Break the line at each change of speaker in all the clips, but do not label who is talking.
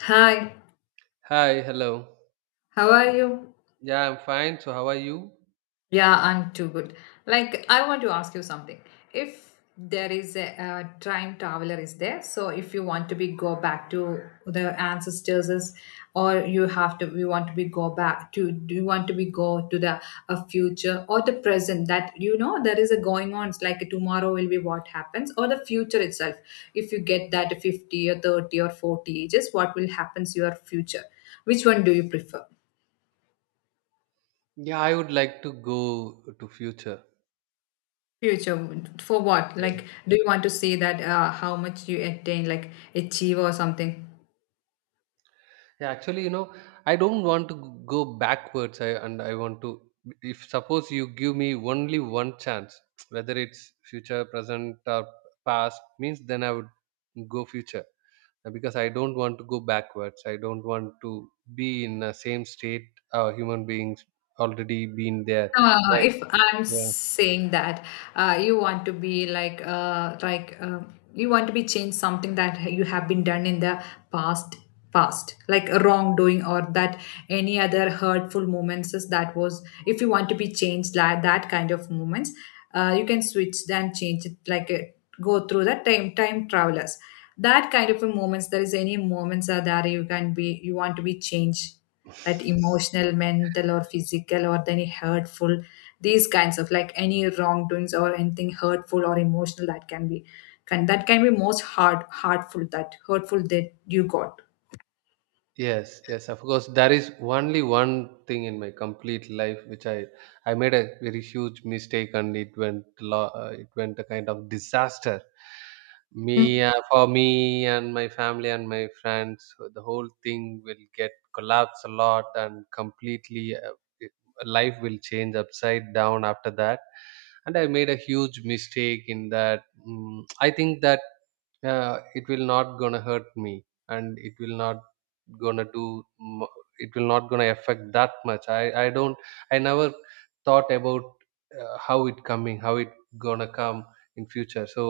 Hi,
Hi, hello.
how are you?
Yeah, I'm fine. So, how are you?
Yeah, I'm too good. Like, I want to ask you something. If there is a time traveler is there, so if you want to be go back to the ancestors, or you want to be go back to, do you want to be go to the a future or the present that you know there is a going on. It's like tomorrow will be what happens or the future itself. If you get that 50 or 30 or 40 ages, what will happens your future? Which one do you prefer?
Yeah, I would like to go to future.
Future for what? Like,
Yes.
do you want to see that how much you attain, like achieve or something?
Yeah, actually, I don't want to go backwards. I want to. If suppose you give me only one chance, whether it's future, present, or past, means then I would go future. Because I don't want to go backwards. I don't want to be in the same state, human beings already been there.
Uh,
Right.
if I'm
Yeah.
saying that you want to be like you want to be change something that you have been done in the past past like a wrongdoing, or that any other hurtful moments is that was if you want to be changed, like that kind of moments, you can switch then change it like go through the time travelers, that kind of a moments there is any moments are there, you can be you want to be changed, that emotional, mental, or physical, or any hurtful, these kinds of like any wrongdoings or anything hurtful or emotional that can be, can that can be most hard hurtful, that hurtful that you got.
Yes, yes, of course. There is only one thing in my complete life which I made a very huge mistake and it went it went a kind of disaster. Me
Mm.
For me and my family and my friends, so the whole thing will get collapse a lot and completely, it- life will change upside down after that. And I made a huge mistake in that. I think that yeah it will not gonna hurt me and it will not gonna do mu- it will not gonna affect that much. I don't, I never thought about how it coming, how it gonna come in future. So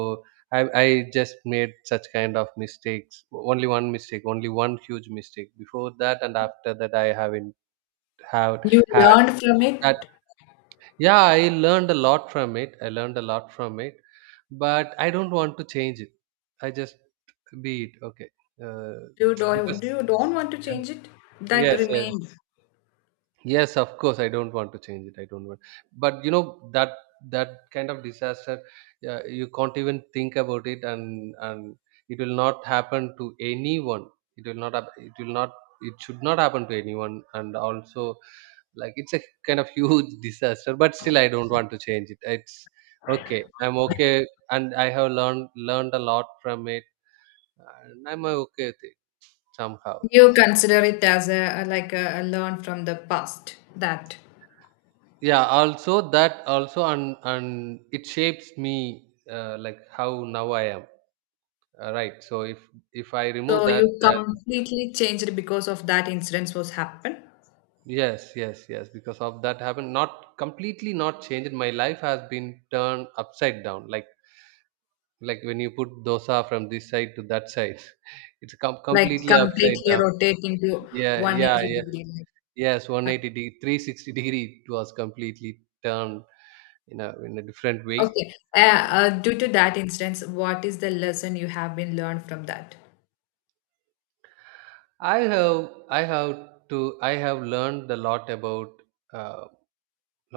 I just made such kind of mistakes. Only one mistake, only one huge mistake before that, and after that I haven't have
You
had
learned from it.
that. Yeah, I learned a lot from it. I learned a lot from it, but I don't want to change it. I just be it. Okay. Uh,
You do
because
do you don't want to
yeah,
change it. That
yes, yes,
remains.
yes. Of course, I don't want to change it. I don't want. But you know that that kind of disaster, you can't even think about it, and it will not happen to anyone. It will not. It will not. It should not happen to anyone. And also, like it's a kind of huge disaster, but still I don't want to change it. It's okay. I'm okay, and I have learned a lot from it, and I'm okay with it somehow.
You consider it as a, like a learn from the past, that.
Yeah. Also that also, and it shapes me, like how now I am. Right. So if I remove
So
that,
you
then
completely changed because of that incident was happened.
yes, yes, yes. Because of that happened, not completely not changed. My life has been turned upside down. Like when you put dosa from this side to that side, it's
Like,
completely upside
completely
down.
rotate into
Yeah, yeah,
180
yeah.
degree,
Yes,
like
180 degree, 360 degree, it was completely turned in a different way.
okay due to that instance, what is the lesson you have been learned from that?
I have i have to I have learned a lot about, uh,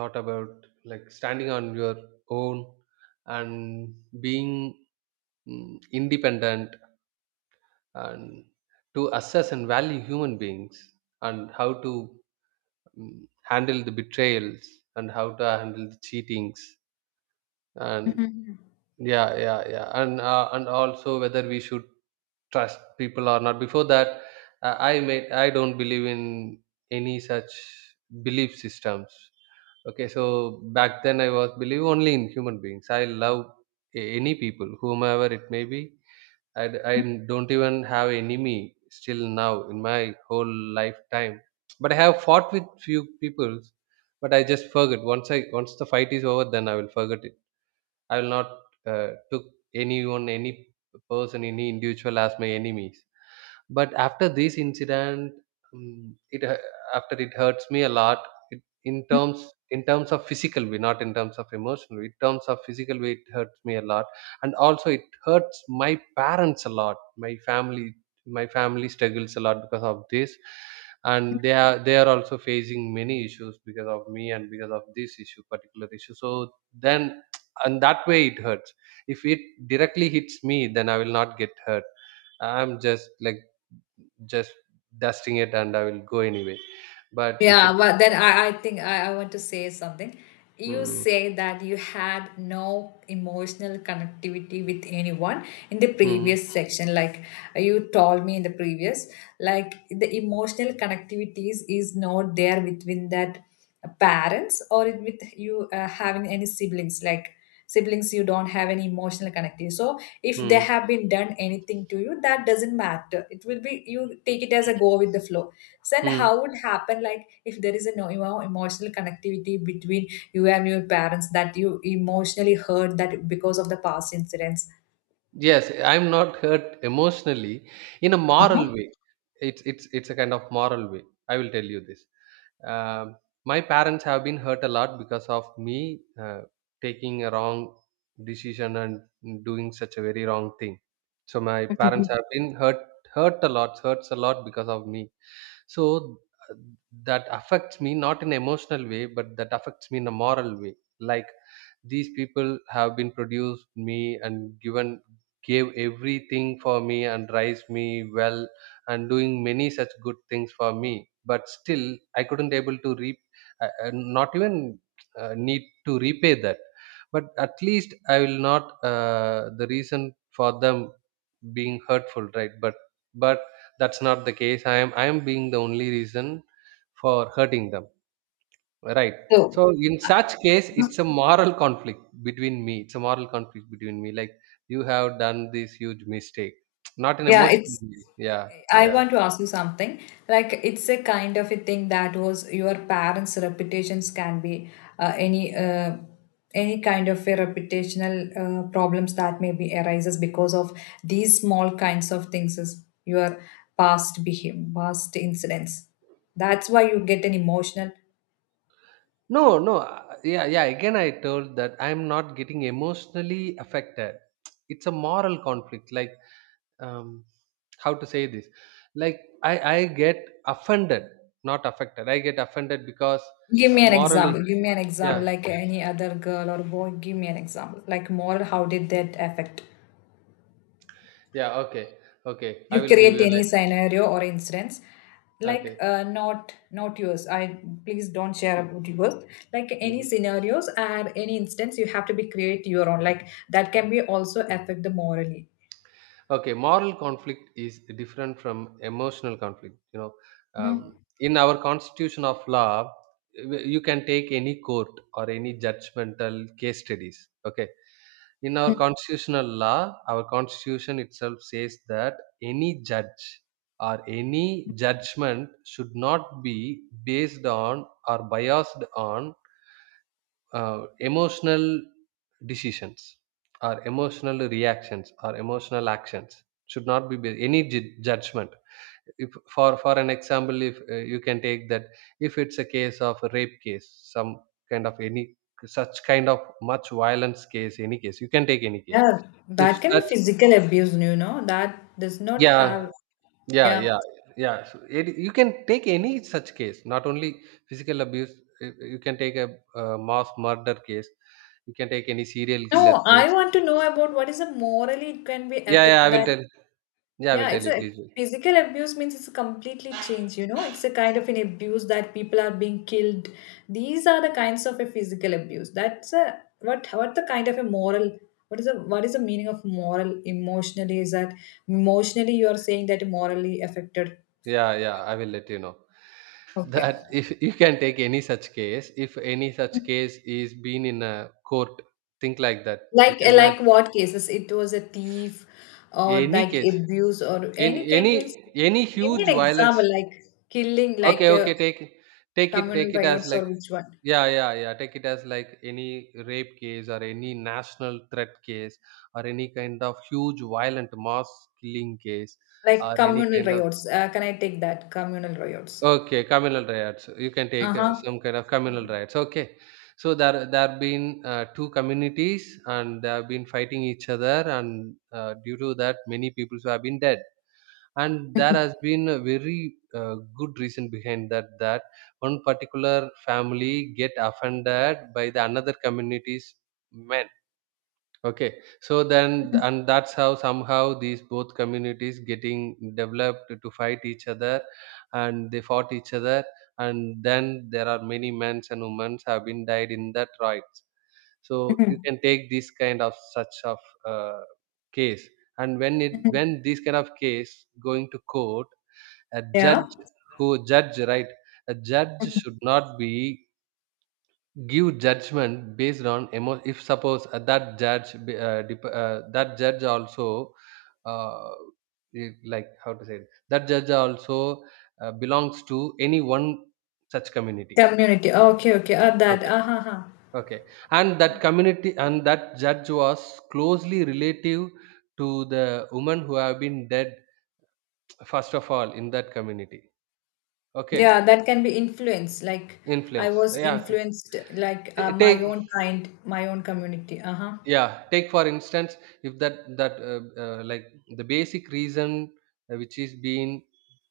lot about like standing on your own and being, independent, and to assess and value human beings, and how to, handle the betrayals and how to handle the cheatings. And
Mhm.
yeah, yeah, yeah. And and also whether we should trust people or not. Before that, I don't believe in any such belief systems. Okay, so back then I was believe only in human beings. I love any people, whomever it may be. I don't even have enemy still now in my whole lifetime. But I have fought with few people, but I just forget. Once I, once the fight is over, then I will forget it. I will not, took anyone, any person, any individual as my enemies. But after this incident, mm, it hu- after, it hurts me a lot. It, in terms of physical way, not in terms of emotional way. In terms of physical way, it hurts me a lot, and also it hurts my parents a lot. My family struggles a lot because of this, and they are also facing many issues because of me and because of this issue, particular issue. So then, and that way it hurts. If it directly hits me, then I will not get hurt. I'm just like just dusting it and I will go anyway. But if
Yeah,
it,
well then I think I want to say something. You
hmm,
say that you had no emotional connectivity with anyone in the
hmm,
previous section, like you told me in the previous, like the emotional connectivities is not there within that parents, with you having any siblings, like siblings you don't have any emotional connectivity, so if they
hmm,
have been done anything to you, that doesn't matter, it will be you take it as a go with the flow. So and how
hmm.
would happen, like if there is a no, you know, emotional connectivity between you and your parents that you emotionally hurt that because of the past incidents.
Yes, I'm not hurt emotionally in a moral way. It's it's a kind of moral way. I will tell you this. Um, my parents have been hurt a lot because of me, taking a wrong decision and doing such a very wrong thing. So my parents
Mhm.
have been hurt a lot, hurts a lot because of me. So uh, that affects me not in emotional way, but that affects me in a moral way. Like, these people have been produced me and given gave everything for me and raised me well and doing many such good things for me, but still I couldn't able to reap, not even, need to repay that. But at least I will not, the reason for them being hurtful, right? But that's not the case. I am being the only reason for hurting them, right? So
So
in such case it's a moral conflict between me. It's a moral conflict between me. Like, you have done this huge mistake, not an
yeah,
emotional
it's,
way. Yeah
I
yeah,
want to ask you something. Like, it's a kind of a thing that was your parents' reputations can be, uh, any uh, any kind of a reputational problems that maybe arises because of these small kinds of things is your past behavior, past incidents. That's why you get an emotional.
no no, yeah yeah, again I told that I'm not getting emotionally affected. It's a moral conflict. Like, um how to say this. Like, I get offended, not affected. I get offended because,
Give me an
morally.
example. Give me an
Yeah.
example, like any other girl or boy. Give me an example. Like moral, how did that affect?
Yeah, okay. Okay, I
You
will give
create
you an
any
idea.
scenario or instance, like
Okay.
not not yours. I please don't share about yours. Like any
Mhm.
scenarios and any instance, you have to be create your own. Like that can be also affect the morally.
Okay. Moral conflict is different from emotional conflict. You know,
Mhm.
um, in our constitution of law, you can take any court or any judgmental case studies. Okay. In our
Mm.
constitutional law, our constitution itself says that any judge or any judgment should not be based on or biased on, emotional decisions or emotional reactions or emotional actions should not be based, any judgment. If, for an example, if, you can take that, if it's a case of a rape case, some kind of any such kind of much violence case, any case, you can take any case.
Yeah,
If
that can be
such,
physical abuse, you know. That does not
yeah,
have.
yeah,
Yeah.
yeah, yeah. So it, you can take any such case, not only physical abuse. You can take a, mass murder case. You can take any serial killer
No, I
case.
want to know about what is the morally it can be
Yeah, yeah.
affect
I will
that.
tell. Yeah, I will
Yeah,
tell
it's
you.
a
Please.
physical abuse means it's completely changed, you know. It's a kind of an abuse that people are being killed. These are the kinds of a physical abuse. That's a what the kind of a moral, what is the, what is the meaning of moral emotionally is that emotionally you are saying that morally affected.
Yeah, yeah. I will let you know
Okay.
that if you can take any such case, if any such case is been in a court, think like that. You
Like
can
like
imagine
what cases? It was a thief or
any
like
case,
abuse or
in
any kind means
any
give me an
huge violence.
example, like killing, like
Okay, okay. Take,
communal
take it as
riots or
like,
which one?
yeah, yeah, yeah. Take it as like any rape case or any national threat case or any kind of huge violent mass killing case or
Like
any
communal
kind of,
riots. Can I take that? Communal riots.
okay, communal riots. You can take,
Uh-huh.
some kind of communal riots. Okay, so there have been, two communities and they have been fighting each other, and due to that many people have been dead. And there has been a very, good reason behind that, that one particular family get offended by the another community's men. Okay. So then, and that's how somehow these both communities getting developed to fight each other, and they fought each other. And then there are many men and women have been died in that riots. So you can take this kind of such of, uh, case, and when it, when this kind of case going to court, a
Yeah.
judge who judge, right? A judge should not be give judgment based on emo. If suppose, that judge, that judge also, uh, like how to say it, that judge also, belongs to any one such community.
Community. Okay, okay. That.
Okay,
Uh-huh, huh, huh.
okay, and that community and that judge was closely relative to the women who have been dead first of all in that community. Okay,
Yeah, that can be influence. Like, I
influence.
was
Yeah,
influenced like my
take,
own kind, my own community. Uh-huh.
yeah, take for instance, if that, like, the basic reason, which is being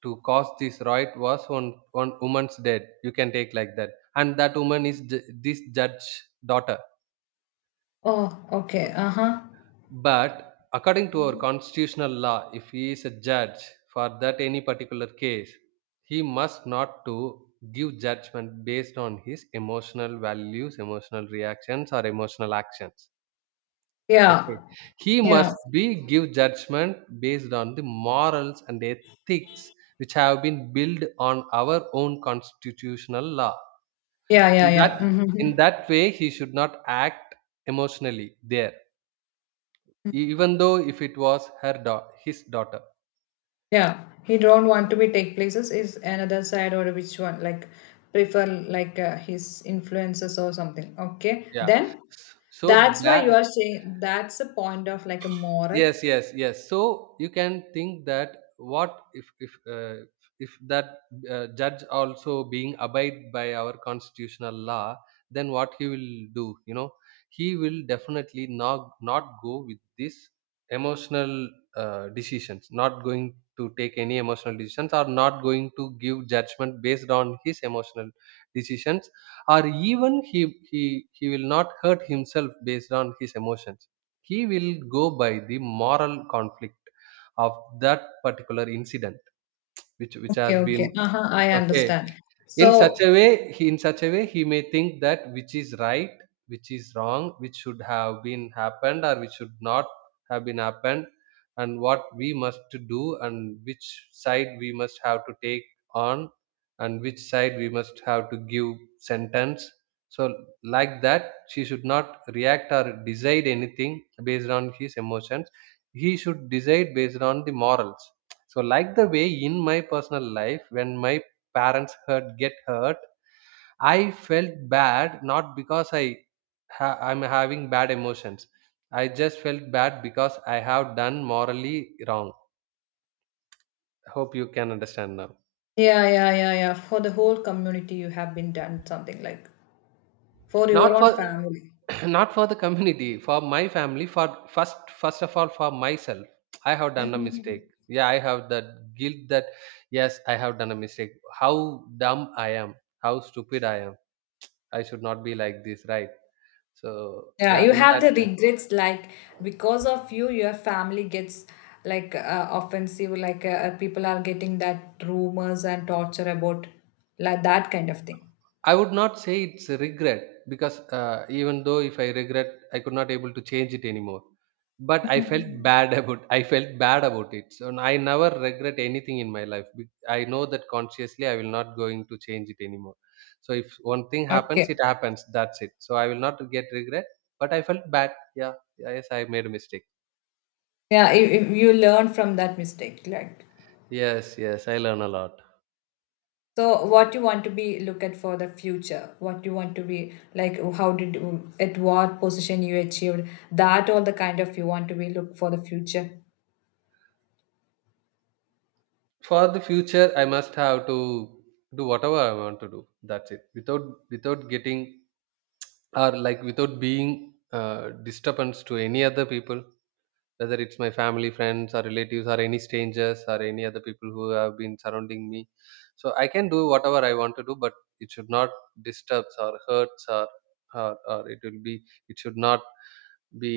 to cause this riot was one one woman's death, you can take like that. And that woman is this judge daughter.
Oh, okay. Uh-huh.
But according to our constitutional law, if he is a judge for that any particular case, he must not to give judgment based on his emotional values, emotional reactions or emotional actions.
Yeah.
Okay. He
Yeah.
must be give judgment based on the morals and ethics which have been built on our own constitutional law.
Yeah, yeah,
In
yeah.
that in
Mm-hmm.
that way he should not act emotionally there. Even though if it was her daughter, his daughter.
Yeah, he don't want to be take places is another side or which one, like prefer like his influences or something. Okay,
Yeah.
then
So
that's why you
that,
are saying that's a point of like a moral.
yes, so you can think that what if if that judge also being abide by our constitutional law, then what he will do, you know, he will definitely not go with this emotional decisions, not going to take any emotional decisions or not going to give judgment based on his emotional decisions, or even he he will not hurt himself based on his emotions. He will go by the moral conflict of that particular incident, which has
Okay, okay,
been
uh huh, I
okay.
understand.
In such
So
a way, he may think that which is right, which is wrong, which should have been happened or which should not have been happened, and what we must to do and which side we must have to take on and which side we must have to give sentence. So like that, she should not react or decide anything based on his emotions. He should decide based on the morals. So like the way in my personal life, when my parents hurt get hurt, I felt bad, not because I'm having bad emotions. I just felt bad because I have done morally wrong. Hope you can understand now.
yeah, yeah, yeah, yeah. For the whole community, you have been done something like for your
Not
own
for
family.
not for the community, for my family, for first of all for myself, I have done a mistake. Yeah, I have that guilt that yes, I have done a mistake. How dumb I am, how stupid I am. I should not be like this, right? So
Yeah,
yeah,
you
in
have
that
the
way.
regrets, like because of you, your family gets, like offensive, like people are getting that rumors and torture about, like that kind of thing.
I would not say it's a regret because even though if I regret, I could not able to change it anymore. But I felt bad about I felt bad about it. So I never regret anything in my life. I know that consciously I will not going to change it anymore. So if one thing happens, it
Okay.
happens. That's it. So I will not get regret. But I felt bad. Yeah. Yes, I made a mistake.
Yeah, if you learn from that mistake, like,
Yes. Yes. I learn a lot.
so what you want to be look at for the future, what you want to be like, how did you, at what position you achieved that, all the kind of you want to be look for the future.
For the future, I must have to do whatever I want to do. That's it. Without getting, or like without being disturbance to any other people, whether it's my family, friends or relatives or any strangers or any other people who have been surrounding me. So I can do whatever I want to do, but it should not disturbs or hurts or or it will be, it should not be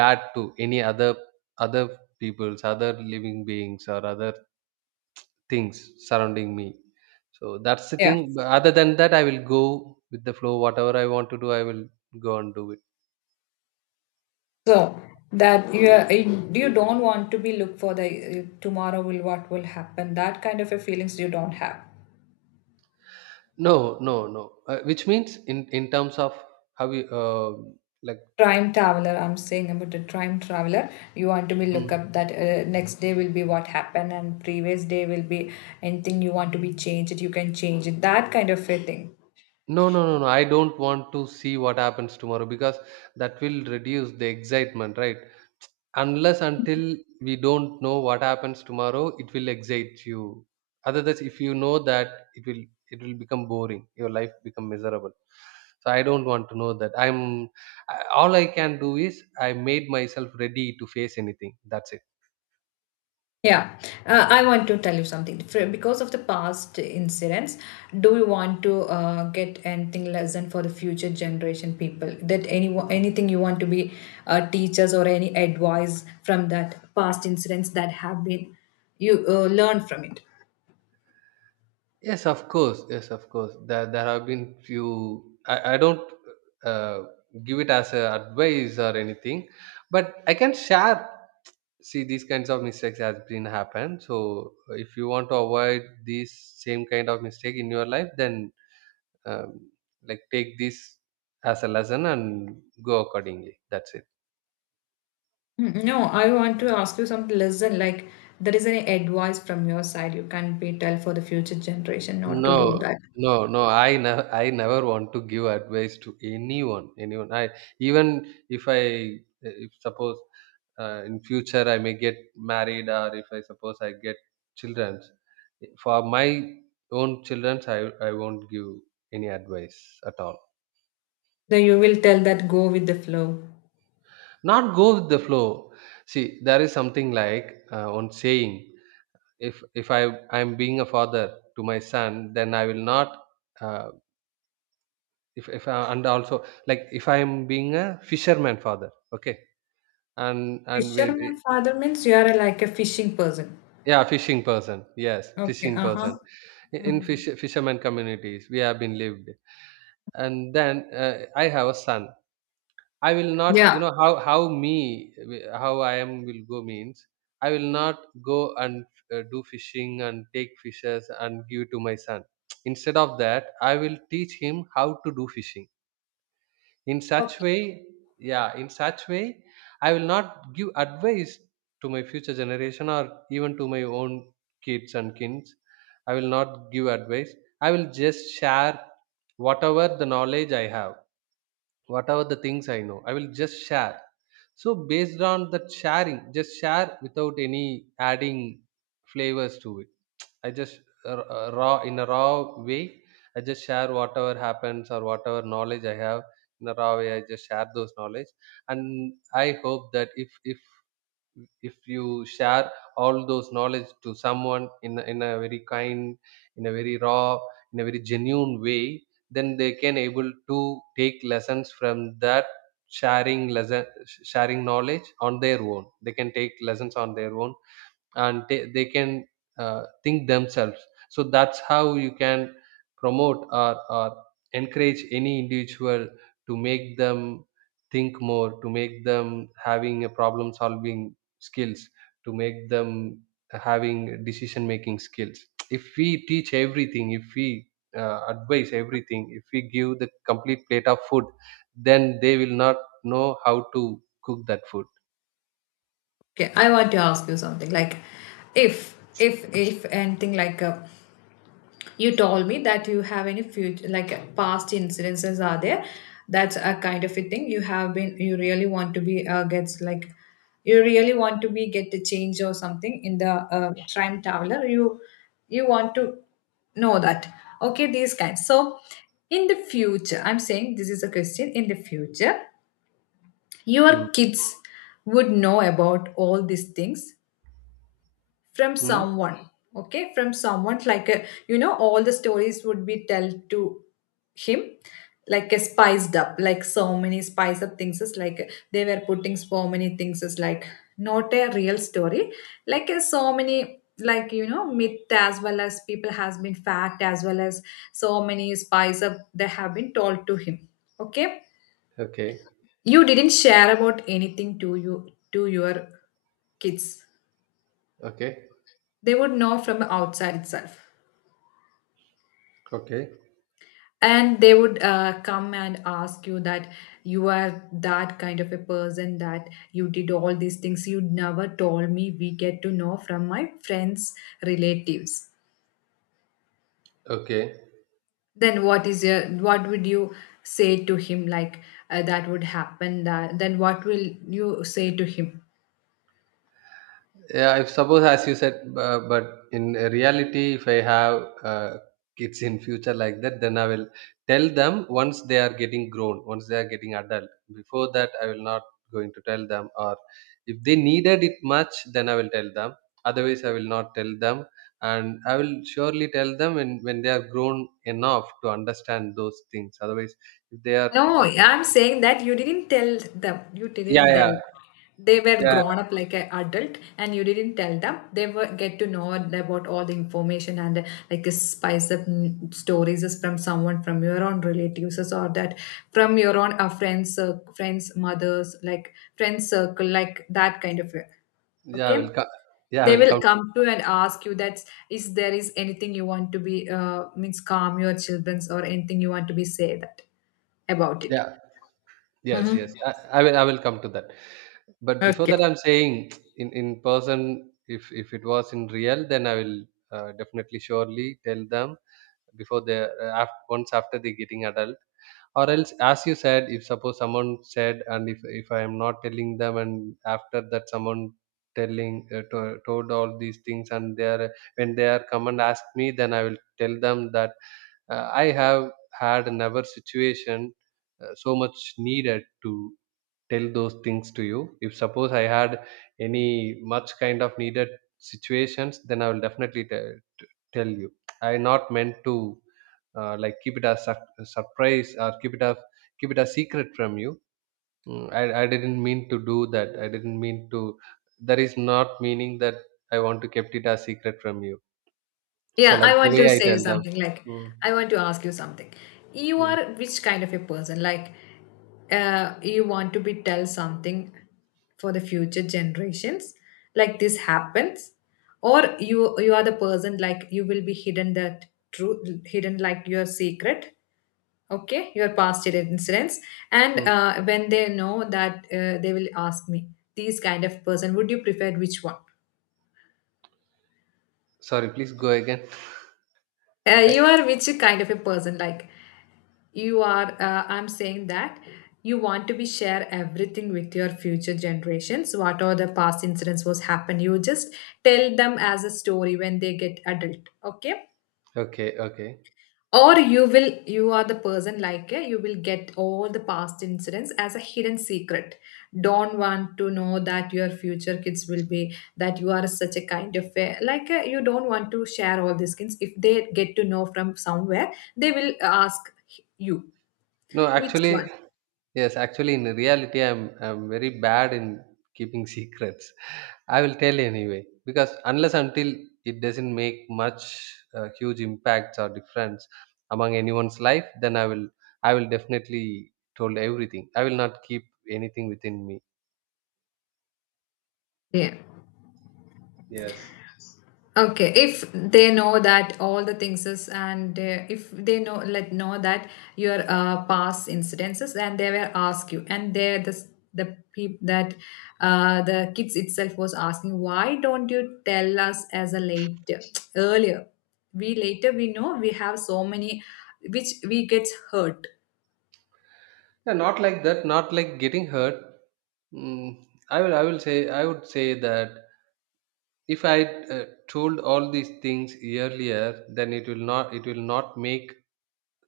bad to any other other people's, other living beings or other things surrounding me. So that's the
Yeah.
thing, but other than that, I will go with the flow. Whatever I want to do, I will go and do it.
So that you are, you don't want to be look for the tomorrow will what will happen, that kind of a feelings you don't have.
No, no, no. Which means in terms of how you like.
Time traveler, I'm saying about the time traveler. You want to be look
Mm.
up that next day will be what happened and previous day will be anything you want to be changed. You can change it. That kind of a thing.
No, no, no, no. I don't want to see what happens tomorrow because that will reduce the excitement, right? Unless until we don't know what happens tomorrow, it will excite you. Otherwise, if you know that, it will become boring. Your life become miserable. So I don't want to know that. All I can do is I made myself ready to face anything. That's it.
Yeah, I want to tell you something. For, because of the past incidents, do you want to get anything lesson for the future generation people? That any anything you want to be teachers or any advice from that past incidents that have been you learn from it.
Yes, of course. Yes, of course. There have been few. I don't uh, give it as a advice or anything, but I can share. See, these kinds of mistakes has been happen. So, if you want to avoid this same kind of mistake in your life, then um, like take this as a lesson and go accordingly. That's it.
Mm, no, I want to ask you some lesson. Like, there is any advice from your side you can be tell for the future generation not to do
No,
that.
no, no. I never want to give advice to anyone. Anyone. I even if I if suppose in future I may get married, or if I suppose I get children, for my own children, I won't give any advice at all.
Then you will tell that go with the flow.
Not go with the flow. See, there is something like one saying, if I'm being a father to my son, then I will not uh, if if I, and also like if I am being a fisherman father, okay, and and with,
Fisherman father means you are like a fishing person.
Yeah, fishing person. Yes,
Okay,
fishing
uh
person.
huh.
In fisherman communities, we have been lived, and then I have a son. I will not, you
Yeah.
know, how me, how I am will go, means I will not go and do fishing and take fishes and give to my son. Instead of that, I will teach him how to do fishing in such
Okay.
way. Yeah, in such way, I will not give advice to my future generation, or even to my own kids and kins. I will not give advice. I will just share whatever the knowledge I have, whatever the things I know, I will just share. So based on that sharing, just share without any adding flavors to it. Raw, in a raw way. I just share whatever happens or whatever knowledge I have in a raw way. I just share those knowledge, and I hope that if if you share all those knowledge to someone in a very kind, in a very raw, in a very genuine way, then they can able to take lessons from that sharing lesson sharing knowledge on their own. They can take lessons on their own, and they can think themselves. So that's how you can promote or encourage any individual, to make them think more, to make them having a problem solving skills, to make them having decision making skills. If we teach everything, if we advise everything, if we give the complete plate of food, then they will not know how to cook that food.
Okay. I want to ask you something. Like, if anything like a, you told me that you have any future like past incidences are there, that's a kind of a thing you have been, you really want to be gets like, you really want to be get a change or something in the time traveler, you want to know that okay these kinds, so in the future, I'm saying this is a question, in the future
Hmm.
your kids would know about all these things from
Hmm.
someone, okay, from someone like a, you know, all the stories would be told to him like a spiced up, like so many spice up things is like they were putting so many things is like not a real story, like so many, like, you know, myth as well as people has been fact as well as so many spice up they have been told to him, okay.
Okay,
You didn't share about anything to you to your kids,
okay.
they would know from outside itself,
Okay.
and they would come and ask you that you are that kind of a person that you did all these things, you never told me, we get to know from my friends, relatives.
Okay.
Then what is your, what would you say to him, like that would happen, that then what will you say to him?
Yeah, I suppose as you said, but in reality, if I have kids in future like that, then I will tell them once they are getting grown, once they are getting adult. Before that, I will not going to tell them. Or if they needed it much, then I will tell them. Otherwise, I will not tell them. And I will surely tell them when they are grown enough to understand those things. Otherwise, if they are,
No,
uh,
I'm saying that you didn't tell them. You
yeah,
didn't
yeah,
tell. They were
yeah,
grown up like an adult, and you didn't tell them. They were get to know about all the information and like spice up, mm, stories is from someone from your own relatives or that from your own friends, friends, mothers, like friends circle, like that kind of,
yeah, I
okay,
will come. Yeah, I
they
will
will
come. To,
come to and ask you that is there is anything you want to be means calm your children's or anything you want to be say that about it.
yeah, Yes, yes.
Hmm.
I will come to that. But before
Okay,
that, I'm saying in person, if it was in real, then I will definitely surely tell them before they after, once after they getting adult. Or else, as you said, if suppose someone said, and if I am not telling them, and after that someone telling told all these things, and they are when they are come and ask me, then I will tell them that I have had never situation so much needed to tell those things to you. If suppose I had any much kind of needed situations, then I will definitely tell you. I not meant to like keep it as surprise, or keep it as keep it a secret from you. Mm, I didn't mean to do that. I didn't mean to That is not meaning that I want to kept it a secret from you. So
yeah,
like
I
the
want
way
to
I
say
tell them.
something, like,
Mm,
I want to ask you something. You
mm,
are which kind of a person, like you want to be tell something for the future generations, like this happens, or you are the person like you will be hidden that truth, hidden like your secret, okay, your past year incidents, and
mm.
when they know that they will ask me, these kind of person would you prefer, which one?
Sorry, please go again. I,
You are which kind of a person, like you are, I'm saying that you want to be share everything with your future generations, what are the past incidents was happened, you just tell them as a story when they get adult, okay,
okay, okay.
or you will, you are the person like, eh, you will get all the past incidents as a hidden secret, don't want to know that your future kids will be that you are such a kind of, eh, like, eh, you don't want to share all these things, if they get to know from somewhere, they will ask you,
No,
which
actually,
one?
Yes, actually, in reality, I'm very bad in keeping secrets. I will tell anyway because unless until it doesn't make much huge impacts or difference among anyone's life, then I will definitely told everything. I will not keep anything within me.
Yeah.
Yes,
Okay, if they know that all the things is, and if they know, let know that your past incidences, and they will ask you, and they, this, the peop that the kids itself was asking why don't you tell us as a later, earlier, we later we know, we have so many, which we gets hurt.
yeah, not like that. Not like getting hurt. Mm, I will say, I would say that if I told all these things earlier, then it will not make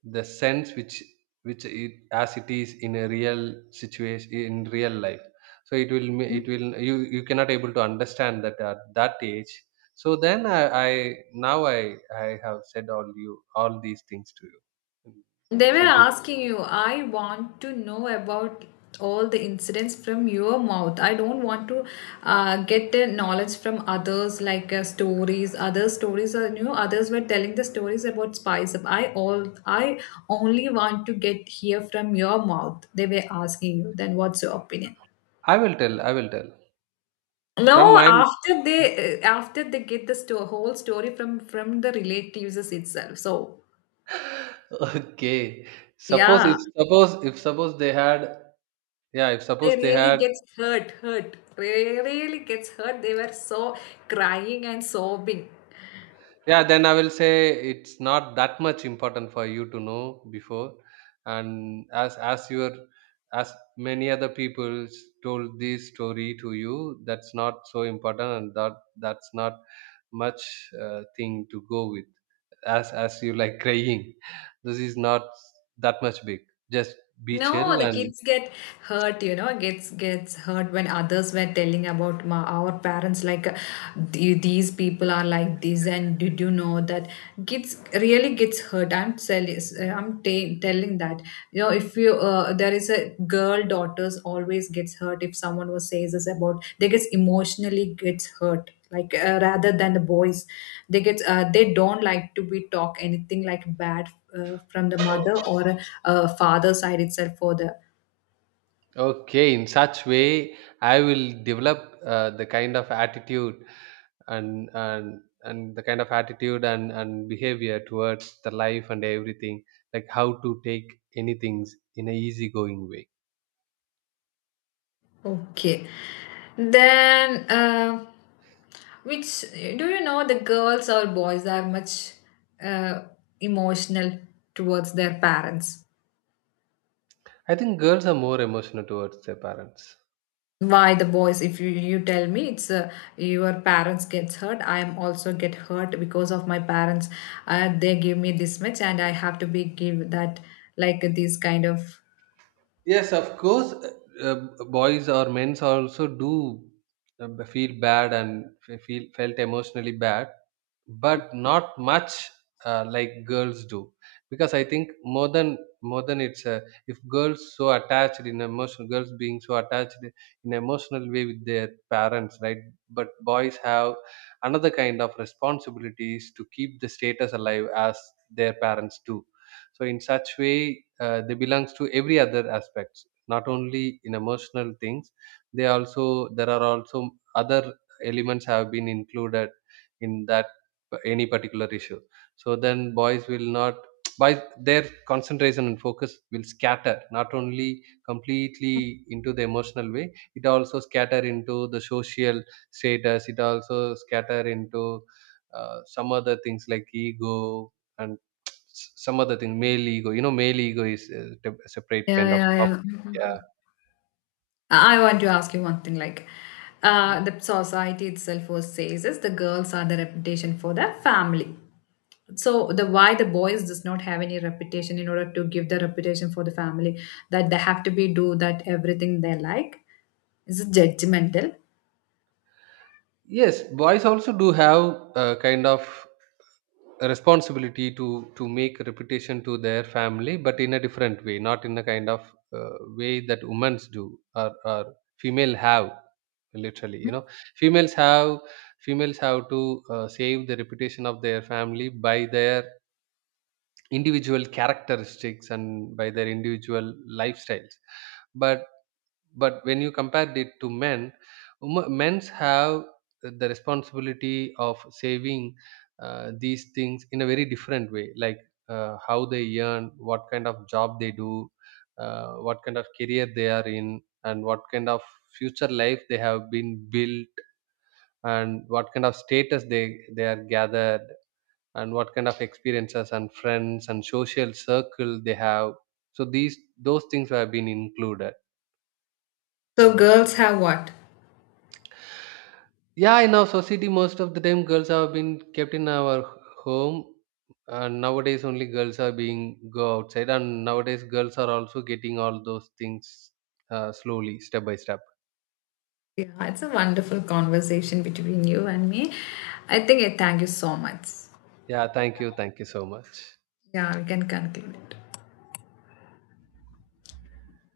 the sense which it as it is in a real situation in real life. So it will it will, you cannot able to understand that at that age. So then I now I have said all you all these things to you.
They were
So this
asking you, I want to know about all the incidents from your mouth. I don't want to get the knowledge from others, like stories. Other stories are, you know, others were telling the stories about spice up. I all, I only want to get here from your mouth. They were asking you. Then what's your opinion?
I will tell, I will tell from
No,
my
after they get the sto- whole story from the relatives itself. So
okay, suppose,
yeah.
if suppose, if suppose they had yeah, if
They
suppose they
really
had,
gets hurt, hurt. They really gets hurt. They were so crying and sobbing.
Yeah, then I will say it's not that much important for you to know before, and as your as many other people told this story to you, that's not so important, and that that's not much thing to go with. As you like crying, this is not that much big. Just be chill
No, the
and
kids get hurt, you know, gets gets hurt when others were telling about my, our parents, like "The- "these people are like this and did you know that," kids really gets hurt. I'm telling, I'm ta telling that, you know, if you there is a girl, daughters always gets hurt if someone was says this about, they gets emotionally gets hurt, like rather than the boys, they get they don't like to be talk anything like bad from the mother or father side itself for the,
okay. In such way, I will develop the kind of attitude and the kind of attitude and behavior towards the life and everything, like how to take anything in a easygoing way.
okay. Then which do you know, the girls or boys are much uh, emotional towards their parents?
I think girls are more emotional towards their parents.
Why the boys, if you, you tell me it's your parents gets hurt, I am also get hurt because of my parents, they give me this much and I have to be give that, like this kind of,
Yes, of course, uh, boys or men's also do feel bad and feel felt emotionally bad, but not much like girls do, because I think more than it's if girls being so attached in emotional way with their parents, right? But boys have another kind of responsibilities to keep the status alive as their parents do. So in such way, they belongs to every other aspects, not only in emotional things. They also, there are also other elements have been included in that any particular issue. So then boys will not by their concentration and focus will scatter not only completely into the emotional way. It also scatter into the social status. It also scatter into some other things like ego, and S some other thing, male ego. You know, male ego is a tep separate
yeah,
kind of
yeah,
topic.
yeah.
Yeah.
I want to ask you one thing, like
Mm.
the society itself was says is the girls are the reputation for the family. So the why the boys does not have any reputation in order to give the reputation for the family, that they have to be do that everything they like, is it judgmental.
Yes, boys also do have a kind of a responsibility to make a reputation to their family, but in a different way, not in a kind of uh, way that women's do, or female have. Literally, you know, females have females have to save the reputation of their family by their individual characteristics and by their individual lifestyles. But when you compare it to men, men's have the responsibility of saving these things in a very different way, like how they earn, what kind of job they do, what kind of career they are in, and what kind of future life they have been built, and what kind of status they are gathered, and what kind of experiences and friends and social circle they have. So these those things have been included.
So girls have what?
Yeah, in our society, most of the time, girls have been kept in our home, and nowadays only girls are being go outside, and nowadays girls are also getting all those things slowly, step by step.
Yeah, it's a wonderful conversation between you and me. I think I thank you so much.
Yeah, thank you so much.
Yeah, we can conclude it.